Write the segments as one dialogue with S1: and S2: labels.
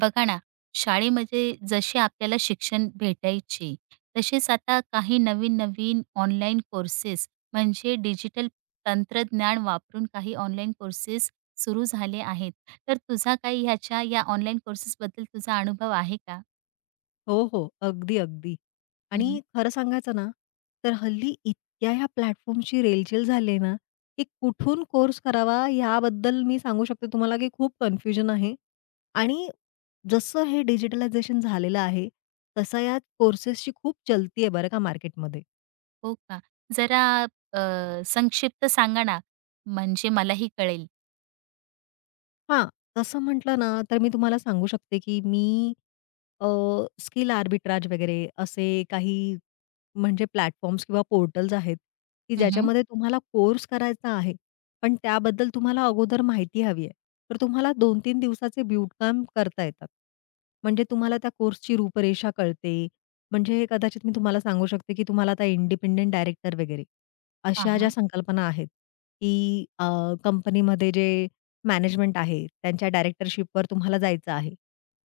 S1: बघा ना, शाळेमध्ये जशी आपल्याला शिक्षण भेटायचे, तसेच आता काही नवीन-नवीन ऑनलाईन कोर्सेस म्हणजे डिजिटल तंत्रज्ञान वापरून काही ऑनलाईन कोर्सेस सुरू झाले आहेत. तर तुझा काही ह्याच्या या ऑनलाईन कोर्सेसबद्दल तुझा अनुभव आहे का?
S2: हो, हो. अगदी, अगदी.
S1: हं,
S2: आणि खरं सांगायचं ना, तर हल्ली इतक्या ह्या प्लॅटफॉर्मची रेलचेल झाली आहे ना, की कुठून कोर्स करावा याबद्दल मी सांगू शकते तुम्हाला, की खूप कन्फ्युजन आहे. आणि जसं हे डिजिटलायझेशन झालेलं आहे, तसा या कोर्सेसची खूप चलती आहे बरं का मार्केटमध्ये.
S1: हो का? जरा अ, संक्षिप्त सांगा ना, म्हणजे मलाही कळेल.
S2: हां, तसं म्हटलं ना, तर मी तुम्हाला सांगू शकते, की मी स्किल आर्बिट्राज वगैरे असे काही म्हणजे प्लॅटफॉर्म्स किंवा पोर्टल्स आहेत, की
S1: हं, हं.
S2: ज्याच्यामध्ये तुम्हाला कोर्स करायचा आहे, पण त्याबद्दल तुम्हाला अगोदर माहिती हवी आहे. तर तुम्हाला 2-3 दिवसाचे ब्यूट कॅम्प करता येतात. म्हणजे तुम्हाला त्या कोर्सची रूपरेषा कळते. म्हणजे कदाचित मी तुम्हाला सांगू शकते, की तुम्हाला आता इंडिपेंडंट डायरेक्टर वगैरे अशा ज्या
S1: हां,
S2: संकल्पना आहेत, की कंपनीमध्ये जे मॅनेजमेंट आहे, त्यांच्या डायरेक्टरशिपवर तुम्हाला जायचं आहे.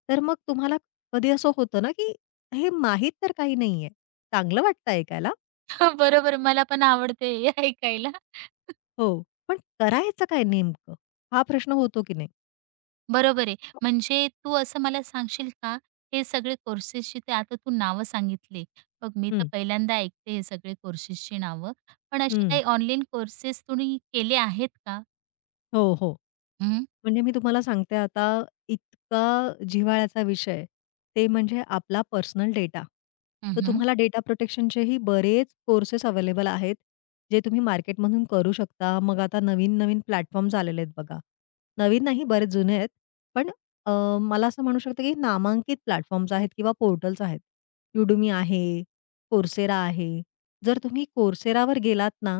S2: तर मग तुम्हाला कधी असं होतं ना, की हे माहीत तर काही नाहीये. चांगलं वाटतं ऐकायला,
S1: बरोबर, मला पण आवडते हे ऐकायला.
S2: हो. पण करायचं काय नेमकं? हा प्रश्न होतो की नाही?
S1: बरोबर आहे. म्हणजे तू असं मला सांगशील का, हे सगळे कोर्सेसची ते आता तू नावं सांगितले. बघ मी तर
S2: हं,
S1: पहिल्यांदा ऐकते हे सगळे कोर्सेसची नावं. पण असे
S2: हं.
S1: काही ऑनलाईन कोर्सेस तुम्ही केले आहेत का?
S2: हो, हो.
S1: हं,
S2: म्हणजे मी तुम्हाला सांगते आता इतका जिव्हाळ्याचा विषय, ते म्हणजे आपला पर्सनल डेटा.
S1: हं,
S2: तर
S1: हं.
S2: तुम्हाला डेटा प्रोटेक्शनचेही बरेच कोर्सेस अवेलेबल आहेत, जे तुम्ही मार्केटमधून करू शकता. मग आता नवीन-नवीन प्लॅटफॉर्म्स आलेले आहेत बघा. नवीन नाही, बरेच जुने आहेत. पण अ, मला असं म्हणू शकतं की नामांकित प्लॅटफॉर्म्स आहेत किंवा पोर्टल्स आहेत. Udemy आहे, Coursera आहे. जर तुम्ही Courseraवर गेलात ना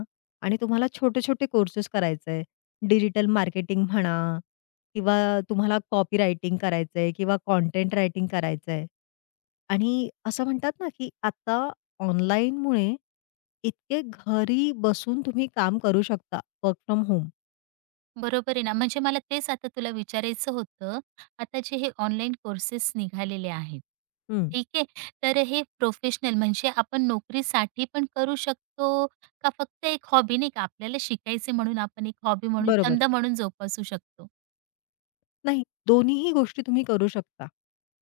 S2: आणि तुम्हाला छोटे-छोटे कोर्सेस करायचे आहे, डिजिटल मार्केटिंग म्हणा किंवा तुम्हाला कॉपी रायटिंग करायचंय किंवा कंटेंट रायटिंग करायचंय. आणि असं म्हणतात ना, की आता ऑनलाईनमुळे इतके घरी बसून तुम्ही काम करू शकता, वर्क फ्रॉम होम.
S1: बरोबर आहे ना. म्हणजे मला तेच आता तुला विचारायचं होतं. आता जे हे ऑनलाईन कोर्सेस निघालेले आहेत,
S2: हं.
S1: ठीक आहे. तर हे प्रोफेशनल म्हणजे आपण नोकरीसाठी पण करू शकतो का फक्त एक हॉबी नाही का आपल्याला शिकायचे म्हणून आपण एक हॉबी म्हणून,
S2: बरोबर.
S1: छंद म्हणून जोपासू शकतो?
S2: नाही, दोन्हीही गोष्टी तुम्ही करू शकता.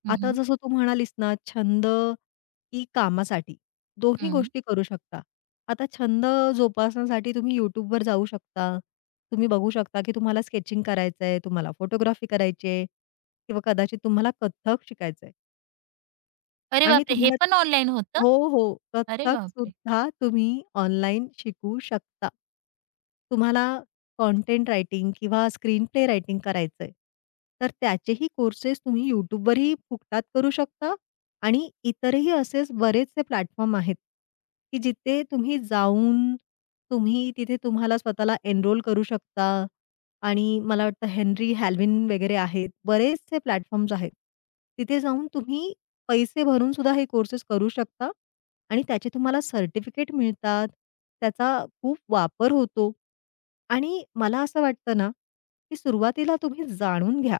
S1: हं,
S2: आता
S1: हं.
S2: जसं तू म्हणालीस ना, छंद की कामासाठी, दोन्ही गोष्टी करू शकता. आता छंद जोपासण्यासाठी तुम्ही YouTubeवर जाऊ शकता. तुम्ही बघू शकता की तुम्हाला स्केचिंग करायचंय, तुम्हाला फोटोग्राफी करायची आहे किंवा कदाचित तुम्हाला कथ्थक शिकायचंय.
S1: अरे
S2: आणि
S1: बापरे! हे
S2: तुम्हाला
S1: पण ऑनलाईन होतं?
S2: हो, हो.
S1: अरे
S2: कथ्थक
S1: बापरे!
S2: सुद्धा तुम्ही ऑनलाईन शिकू शकता. तुम्हाला कंटेंट रायटिंग किंवा स्क्रीन प्ले रायटिंग करायचंय, तर त्याचेही कोर्सेस तुम्ही YouTubeवरही फुकटात करू शकता आणि इतरही असेच बरेचसे प्लॅटफॉर्म आहेत, की जिथे तुम्ही जाऊन तुम्ही तिथे तुम्हाला स्वतःला एनरोल करू शकता आणि मला वाटतं हेनरी हॅल्विन वगैरे आहेत. बरेचसे प्लॅटफॉर्म्स आहेत. तिथे जाऊन तुम्ही पैसे भरून सुद्धा हे कोर्सेस करू शकता आणि त्याचे तुम्हाला सर्टिफिकेट मिळतात. त्याचा खूप वापर होतो आणि मला असं वाटतं ना, की सुरुवातीला तुम्ही जाणून घ्या,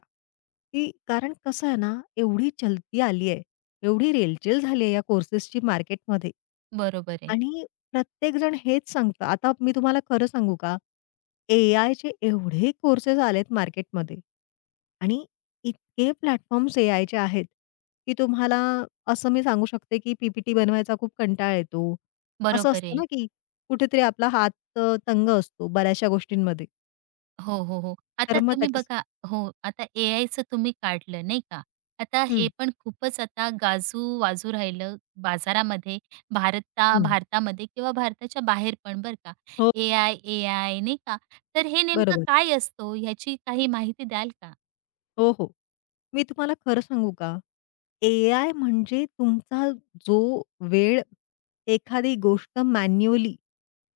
S2: की कारण कसं आहे ना, एवढी चलती आली आहे, एवढी रेलचेल झाली आहे या कोर्सेसची मार्केटमध्ये
S1: बरोबर आहे,
S2: आणि प्रत्येकजण हेच सांगतं. आता मी तुम्हाला खरं सांगू का? एआयचे एवढे कोर्सेस आलेत मार्केटमध्ये आणि इतके प्लॅटफॉर्म्स एआयचे आहेत, की तुम्हाला असं मी सांगू शकते, की पी-पी-टी बनवायचा खूप कंटाळा येतो. असं
S1: बरोबर
S2: असतं
S1: आहे.
S2: ना, की कुठेतरी आपला हात तंग असतो बऱ्याचशा गोष्टींमध्ये.
S1: हो, हो, हो.
S2: तर
S1: आता
S2: मग
S1: तुम्ही
S2: त्याच्या
S1: बघा हो, आता एआयचं तुम्ही काढलं नाही का? आता
S2: हं,
S1: हे पण खूपच आता गाजू-वाजू राहिलं बाजारामध्ये,
S2: हं.
S1: भारतामध्ये किंवा भारताच्या बाहेर पण बरं का.
S2: हो,
S1: एआय, एआय नाही का? तर हे नेमकं
S2: बरोबर.
S1: काय असतो ह्याची काही माहिती द्याल का?
S2: हो, हो. मी तुम्हाला खरं सांगू का? ए-आय म्हणजे तुमचा जो वेळ एखादी गोष्ट मॅन्युअली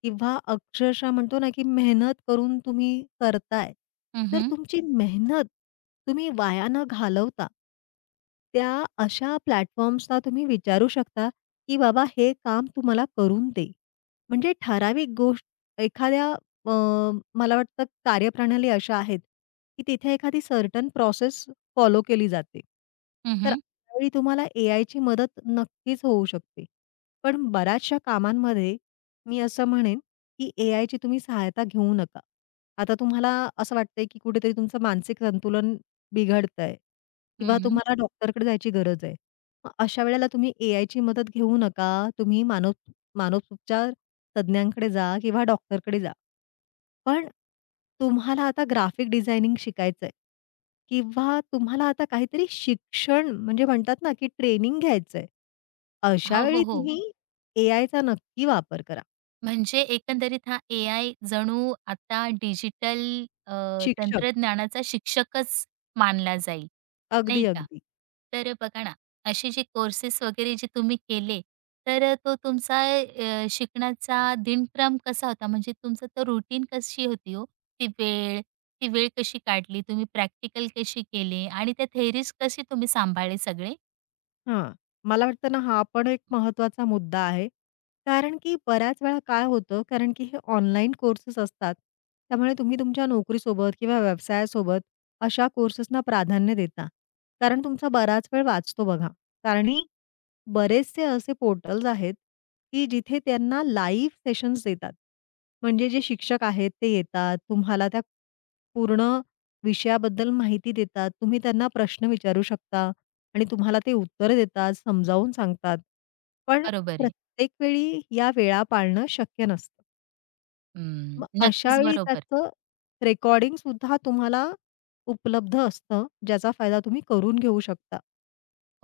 S2: किंवा अक्षरशः म्हणतो ना, की मेहनत करून तुम्ही करताय,
S1: हं,
S2: तर
S1: हं.
S2: तुमची मेहनत तुम्ही वाया न घालवता, त्या अशा प्लॅटफॉर्म्सना तुम्ही विचारू शकता, की बाबा हे काम तुम्हाला करून दे. म्हणजे ठराविक गोष्ट एखाद्या अ, मला वाटतं कार्यप्रणाली अशा आहेत, की तिथे एखादी सर्टन प्रोसेस फॉलो केली जाते. तर
S1: हं,
S2: त्यावेळी तुम्हाला ए ची मदत नक्कीच होऊ शकते. पण बऱ्याचशा कामांमध्ये मी असं म्हणेन, की ए ची तुम्ही सहायता घेऊ नका. आता तुम्हाला असं वाटतंय, की कुठेतरी तुमचं मानसिक संतुलन बिघडतंय किंवा तुम्हाला डॉक्टरकडे जायची गरज आहे. मग अशा वेळेला तुम्ही एआयची मदत घेऊ नका. तुम्ही मानव मानसोपचार तज्ञांकडे जा किंवा डॉक्टरकडे जा. पण तुम्हाला आता ग्राफिक डिझायनिंग शिकायचंय किंवा तुम्हाला आता काहीतरी शिक्षण म्हणजे म्हणतात ना, की ट्रेनिंग घ्यायचंय. अशा
S1: हो,
S2: वेळी
S1: हो, हो.
S2: तुम्ही एआयचा नक्की वापर करा.
S1: म्हणजे एकंदरीत हा एआय जणू आता डिजिटल अ,
S2: शिक्षक.
S1: तंत्रज्ञानाचा शिक्षकच मानला जाईल, नाही
S2: अगदी,
S1: का?
S2: अगदी.
S1: तर बघा ना, असे जे कोर्सेस वगैरे जे तुम्ही केले, तर तो तुमचा शिकण्याचा दिनक्रम कसा होता? म्हणजे तुमचं तो रुटीन कशी होती हो? ती वेळ, ती वेळ कशी काढली? तुम्ही प्रॅक्टिकल कशी केले आणि त्या थेअरीज कशी तुम्ही सांभाळले सगळे?
S2: हां. मला वाटतं ना, हा पण एक महत्वाचा मुद्दा आहे. कारण की बऱ्याच वेळा काय होतं, कारण की हे ऑनलाईन कोर्सेस असतात. त्यामुळे तुम्ही तुमच्या नोकरीसोबत किंवा व्यवसायासोबत अशा कोर्सेसना प्राधान्य देता. कारण तुमचा बराच वेळ वाचतो बघा. कारणी बरेचसे असे पोर्टल्स आहेत, की जिथे त्यांना लाईव्ह सेशन्स देतात. म्हणजे जे शिक्षक आहेत ते येतात, तुम्हाला त्या पूर्ण विषयाबद्दल माहिती देतात. तुम्ही त्यांना प्रश्न विचारू शकता आणि तुम्हाला ते उत्तर देतात, समजावून सांगतात. पण
S1: बरोबर आहे.
S2: प्रत्येक वेळी या वेळा पाळणं शक्य नसतं.
S1: हं,
S2: मग अशा
S1: नक्कीच
S2: वेळी
S1: बरोबर. आहे.
S2: त्याचं रेकॉर्डिंगसुद्धा तुम्हाला उपलब्ध असतं, ज्याचा फायदा तुम्ही करून घेऊ शकता.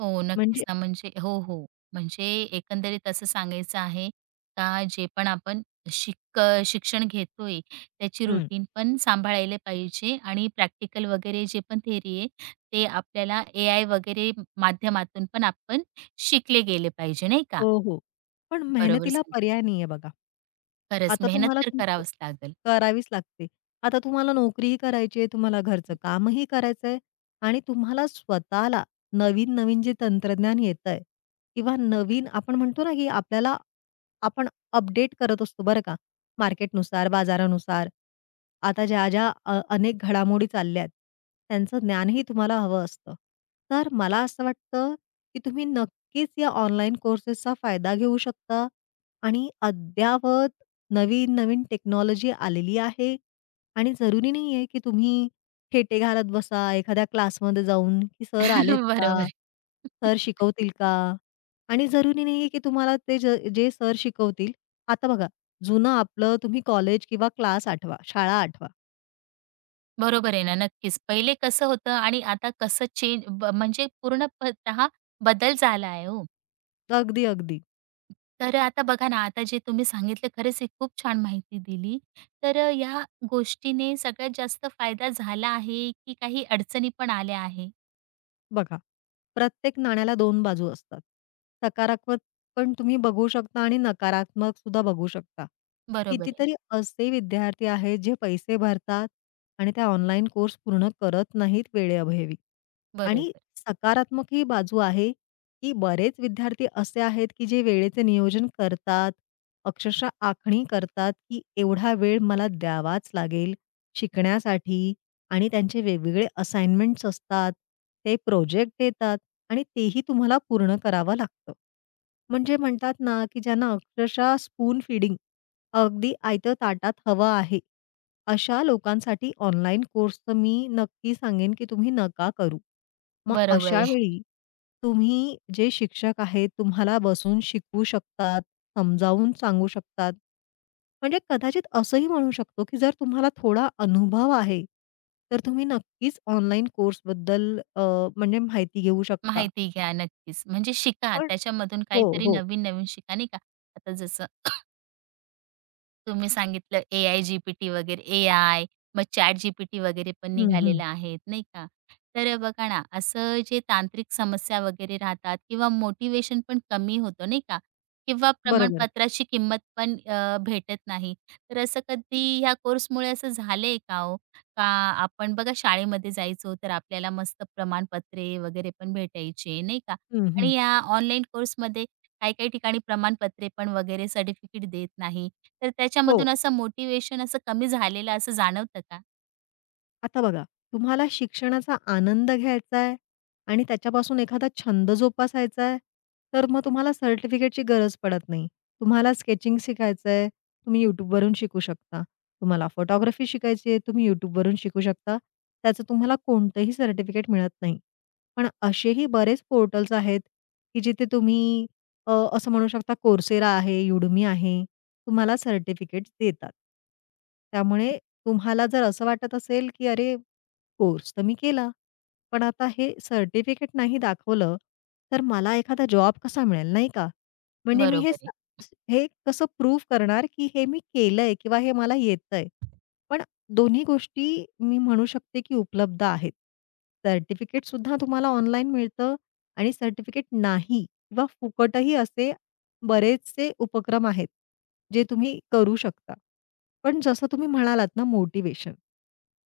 S1: हो,
S2: म्हणजे
S1: नक्कीच ना. म्हणजे हो, हो. म्हणजे एकंदरीत असं सांगायचं आहे का जे पण आपण शिक्षण घेतोय त्याची
S2: हं.
S1: रूटीन पण सांभाळायला पाहिजे आणि प्रॅक्टिकल वगैरे जे पण थेअरी आहे, ते आपल्याला एआय वगैरे माध्यमातून पण आपण शिकले गेले पाहिजे, नाही का?
S2: हो, हो. पण
S1: बरोबर
S2: मेहनतीला
S1: सांगितलं.
S2: पर्याय नाहीये बघा.
S1: खरंच
S2: आता
S1: मेहनत
S2: तुम्हाला
S1: तर
S2: तुमचं
S1: करावंच लागेल.
S2: करावीच लागते. आता तुम्हाला नोकरीही करायची आहे, तुम्हाला घरचं कामही करायचंय आणि तुम्हाला स्वतःला नवीन-नवीन जे तंत्रज्ञान येतंय किंवा नवीन आपण म्हणतो ना, की आपल्याला आपण अपडेट करत असतो बरं का, मार्केटनुसार, बाजारानुसार. आता ज्या-ज्या अनेक घडामोडी चालल्यात, त्यांचं ज्ञानही तुम्हाला हवं असतं. तर मला असं वाटतं, की तुम्ही नक्कीच या ऑनलाईन कोर्सेसचा फायदा घेऊ शकता आणि अद्ययावत नवीन-नवीन टेक्नॉलॉजी आलेली आहे आणि जरुरी नाहीये की तुम्ही खेटे घालत बसा एखाद्या क्लासमध्ये जाऊन, की सर आलेत
S1: बरोबर
S2: का?
S1: आहे.
S2: सर शिकवतील का? आणि जरुरी नाहीये की तुम्हाला ते जे सर शिकवतील आता बघा जुनं आपलं तुम्ही कॉलेज किंवा क्लास आठवा, शाळा आठवा.
S1: बरोबर आहे ना, नक्कीच. पहिले कसं होतं आणि आता कसं चेंज म्हणजे पूर्णतः बदल झाला आहे हो.
S2: अगदी, अगदी.
S1: तर आता बघा ना, आता जे तुम्ही सांगितलं खरंच ही खूप छान माहिती दिली. तर या गोष्टीने सगळ्यात जास्त फायदा झाला आहे, की काही अडचणी पण आल्या आहे?
S2: बघा, प्रत्येक नाण्याला दोन बाजू असतात. सकारात्मक पण तुम्ही बघू शकता आणि नकारात्मक सुद्धा बघू शकता.
S1: बरोबर आहे.
S2: कितीतरी असे विद्यार्थी आहेत जे पैसे भरतात आणि त्या ऑनलाईन कोर्स पूर्ण करत नाहीत वेळेअभावी. आणि
S1: बरोबर.
S2: सकारात्मक ही बाजू आहे, की बरेच विद्यार्थी असे आहेत, की जे वेळेचे नियोजन करतात, अक्षरशः आखणी करतात, की एवढा वेळ मला द्यावाच लागेल शिकण्यासाठी आणि त्यांचे वेगवेगळे असाइनमेंट्स असतात, ते प्रोजेक्ट देतात आणि तेही तुम्हाला पूर्ण करावं लागतं. म्हणजे म्हणतात ना, की ज्यांना अक्षरशः स्पून फीडिंग अगदी आयतं ताटात हवं आहे, अशा लोकांसाठी ऑनलाईन कोर्स तर मी नक्की सांगेन, की तुम्ही नका करू. मग
S1: बरोबर आहे.
S2: अशावेळी तुम्ही जे शिक्षक आहेत, तुम्हाला बसून शिकवू शकतात, समजावून सांगू शकतात. म्हणजे कदाचित असंही म्हणू शकतो, की जर तुम्हाला थोडा अनुभव आहे, तर तुम्ही नक्कीच ऑनलाईन कोर्सबद्दल म्हणजे माहिती घेऊ शकता.
S1: माहिती घ्या नक्कीच. म्हणजे शिका
S2: पण
S1: त्याच्यामधून
S2: हो,
S1: काहीतरी
S2: हो.
S1: नवीन-नवीन शिका नाही का. आता जसं तुम्ही सांगितलं AI, GPT वगैरे AI, मग ChatGPT वगैरे पण
S2: हं, हं.
S1: निघालेलं आहेत, नाही का? तर बघा ना, असं जे तांत्रिक समस्या वगैरे राहतात किंवा मोटिवेशन पण कमी होतं, नाही का? किंवा
S2: बरोबर.
S1: प्रमाणपत्राची किंमत पण भेटत नाही. तर असं कधी ह्या कोर्समुळे असं झालंय का हो? का आपण बघा शाळेमध्ये जायचो, तर आपल्याला मस्त प्रमाणपत्रे वगैरे पण भेटायचे, नाही का?
S2: हं, हं.
S1: आणि या ऑनलाईन कोर्समध्ये काही-काही ठिकाणी प्रमाणपत्रे पण वगैरे सर्टिफिकेट देत नाही. तर
S2: हो.
S1: त्याच्यामधून असं मोटिव्हेशन असं कमी झालेलं असं जाणवतं का?
S2: आता बघा, तुम्हाला शिक्षणाचा आनंद घ्यायचा आहे आणि त्याच्यापासून एखादा छंद जोपासायचा आहे, तर मग तुम्हाला सर्टिफिकेटची गरज पडत नाही. तुम्हाला स्केचिंग शिकायचं आहे, तुम्ही YouTubeवरून शिकू शकता. तुम्हाला फोटोग्राफी शिकायची आहे, तुम्ही YouTubeवरून शिकू शकता. त्याचं तुम्हाला कोणतंही सर्टिफिकेट मिळत नाही. पण असेही बरेच पोर्टल्स आहेत, की जिथे तुम्ही अ, असं म्हणू शकता Coursera आहे, Udemy आहे, तुम्हाला सर्टिफिकेट्स देतात. त्यामुळे तुम्हाला जर असं वाटत असेल, की अरे, कोर्स तर मी केला, पण आता हे सर्टिफिकेट नाही दाखवलं, तर मला एखादा जॉब कसा मिळेल, नाही का? म्हणजे मी हे
S1: बरोबर आहे.
S2: हे कसं प्रूव्ह करणार, की हे मी केलंय किंवा हे मला येतंय. पण दोन्ही गोष्टी मी म्हणू शकते, की उपलब्ध आहेत. सर्टिफिकेटसुद्धा तुम्हाला ऑनलाईन मिळतं आणि सर्टिफिकेट नाही किंवा फुकटही असे बरेचसे उपक्रम आहेत, जे तुम्ही करू शकता. पण जसं तुम्ही म्हणालात ना मोटिवेशन,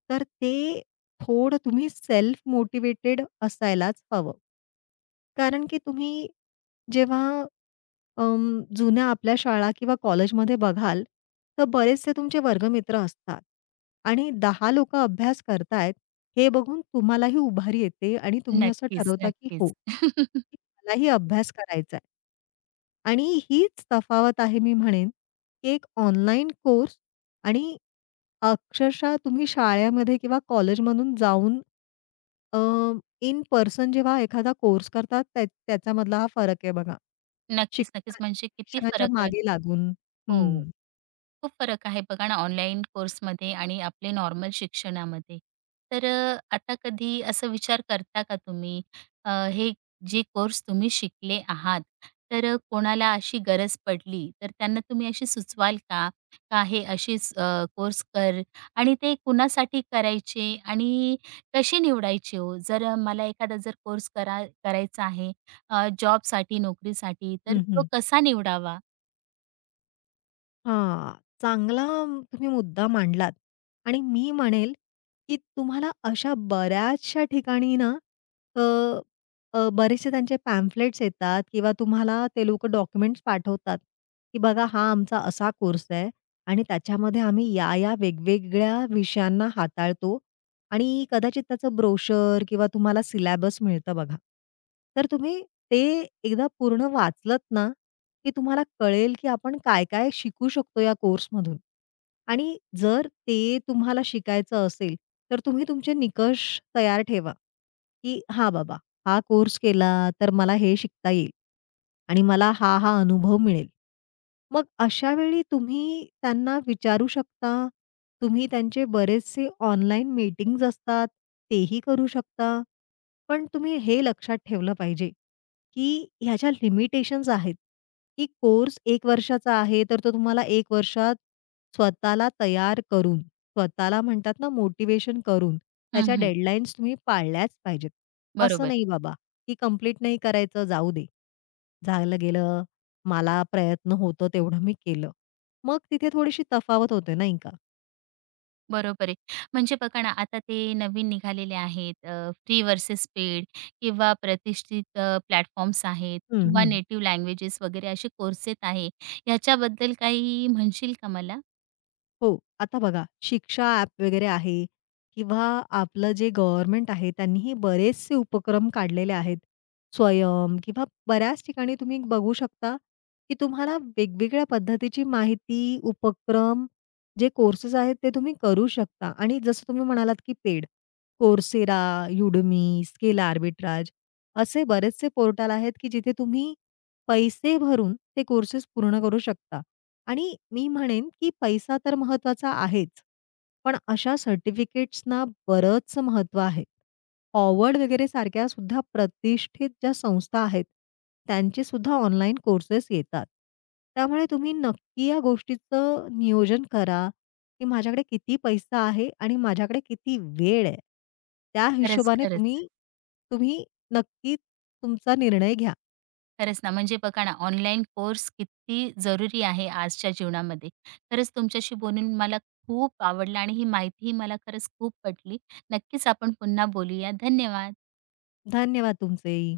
S2: तर ते थोडं तुम्ही सेल्फ मोटिवेटेड असायलाच हवं. कारण की तुम्ही जेव्हा जुन्या आपल्या शाळा किंवा कॉलेजमध्ये बघाल, तर बरेचसे तुमचे वर्गमित्र असतात आणि 10 लोकं अभ्यास करतायत, हे बघून तुम्हालाही उभारी येते आणि तुम्ही असं
S1: नक्कीच,
S2: ठरवता, की हो,
S1: नक्कीच.
S2: की मलाही अभ्यास करायचा आहे. आणि हीच तफावत आहे मी म्हणेन, की एक ऑनलाईन कोर्स आणि अक्षरशः तुम्ही शाळेमध्ये किंवा कॉलेजमधून जाऊन अ, इन पर्सन जेव्हा एखादा कोर्स करतात त्या त्याच्यामधला हा फरक आहे बघा.
S1: नक्कीच, नक्कीच.
S2: शिक्षका
S1: म्हणजे किती
S2: शिक्षकांच्या
S1: फरक आहे.
S2: मागे लागून.
S1: हो.
S2: हं.
S1: खूप फरक आहे बघा ना ऑनलाईन कोर्समध्ये आणि आपले नॉर्मल शिक्षणामध्ये. तर आता कधी असा विचार करता का तुम्ही हे जे कोर्स तुम्ही शिकले आहात, तर कोणाला अशी गरज पडली तर त्यांना तुम्ही अशी सुचवाल का? का हे असेच कोर्स कर आणि ते कुणासाठी करायचे आणि कसे निवडायचे हो? जर मला एखादा जर कोर्स करा करायचा आहे जॉबसाठी, नोकरीसाठी तर
S2: हं,
S1: तो
S2: हं.
S1: कसा निवडावा?
S2: हां, चांगला तुम्ही मुद्दा मांडलात आणि मी म्हणेल, की तुम्हाला अशा बऱ्याचशा ठिकाणी ना, अ, अ, बरेचसे त्यांचे पॅम्फलेट्स येतात किंवा तुम्हाला ते लोकं डॉक्युमेंट्स पाठवतात, की बघा हा आमचा असा कोर्स आहे आणि त्याच्यामध्ये आम्ही या-या वेगवेगळ्या विषयांना हाताळतो आणि कदाचित त्याचं ब्रोशर किंवा तुम्हाला सिलॅबस मिळतं बघा. तर तुम्ही ते एकदा पूर्ण वाचलत ना की तुम्हाला कळेल, की आपण काय-काय शिकू शकतो या कोर्समधून. आणि जर ते तुम्हाला शिकायचं असेल, तर तुम्ही तुमचे निकष तयार ठेवा, की "हां, बाबा, हा कोर्स केला तर मला हे शिकता येईल आणि मला हा, हा अनुभव मिळेल." मग अशा वेळी तुम्ही त्यांना विचारू शकता. तुम्ही त्यांचे बरेचसे ऑनलाईन मीटिंग्ज असतात, तेही करू शकता. पण तुम्ही हे लक्षात ठेवलं पाहिजे, की ह्याच्या लिमिटेशन्स आहेत, की कोर्स 1 वर्षाचा आहे, तर तो तुम्हाला 1 वर्षात स्वतःला तयार करून, स्वतःला म्हणतात ना मोटिव्हेशन करून,
S1: हं,
S2: त्याच्या
S1: हं.
S2: डेडलाईन्स तुम्ही पाळल्याच पाहिजेत. असं
S1: बरोबर
S2: नाही बाबा, की कंप्लीट नाही करायचं, जाऊ दे. झालं गेलं, मला प्रयत्न होतो तेवढं मी केलं. मग तिथे थोडीशी तफावत होते नाही का?
S1: बरोबर आहे. म्हणजे बघा ना, आता ते नवीन निघालेले आहेत फ्री वर्सेस पेड किंवा प्रतिष्ठित प्लॅटफॉर्म्स आहेत
S2: हं,
S1: किंवा
S2: हं.
S1: नेटिव्ह लँग्वेजेस वगैरे असे कोर्सेस आहे. ह्याच्याबद्दल काही म्हणशील का मला?
S2: हो. आता बघा शिक्षा ॲप वगैरे आहे किंवा आपलं जे गव्हर्नमेंट आहे त्यांनीही बरेचसे उपक्रम काढलेले आहेत. स्वयं किंवा बऱ्याच ठिकाणी तुम्ही बघू शकता, की तुम्हाला वेगवेगळ्या पद्धतीची माहिती, उपक्रम, जे कोर्सेस आहेत ते तुम्ही करू शकता आणि जसं तुम्ही म्हणालात, की paid Coursera, Udemy, skill arbitrage असे बरेचसे पोर्टल आहेत, की जिथे तुम्ही पैसे भरून ते कोर्सेस पूर्ण करू शकता. आणि मी म्हणेन, की पैसा तर महत्वाचा आहेच. पण अशा सर्टिफिकेट्सना बरंच महत्त्व आहे. Howard वगैरे सारख्या सुद्धा प्रतिष्ठित ज्या संस्था आहेत, त्यांचे सुद्धा ऑनलाईन कोर्सेस येतात. त्यामुळे तुम्ही नक्की या गोष्टीचं नियोजन करा, की माझ्याकडे किती पैसा आहे आणि माझ्याकडे किती वेळ आहे. त्या
S1: खरंच,
S2: हिशोबाने तुम्ही
S1: खरंच.
S2: तुम्ही नक्की तुमचा निर्णय घ्या.
S1: खरंच ना, म्हणजे बघा ना, ऑनलाईन कोर्स किती जरुरी आहे आजच्या जीवनामध्ये. खरंच तुमच्याशी बोलून मला खूप आवडलं आणि ही माहितीही मला खरंच खूप पटली. नक्कीच आपण पुन्हा बोलूया. धन्यवाद.
S2: धन्यवाद तुमचेही.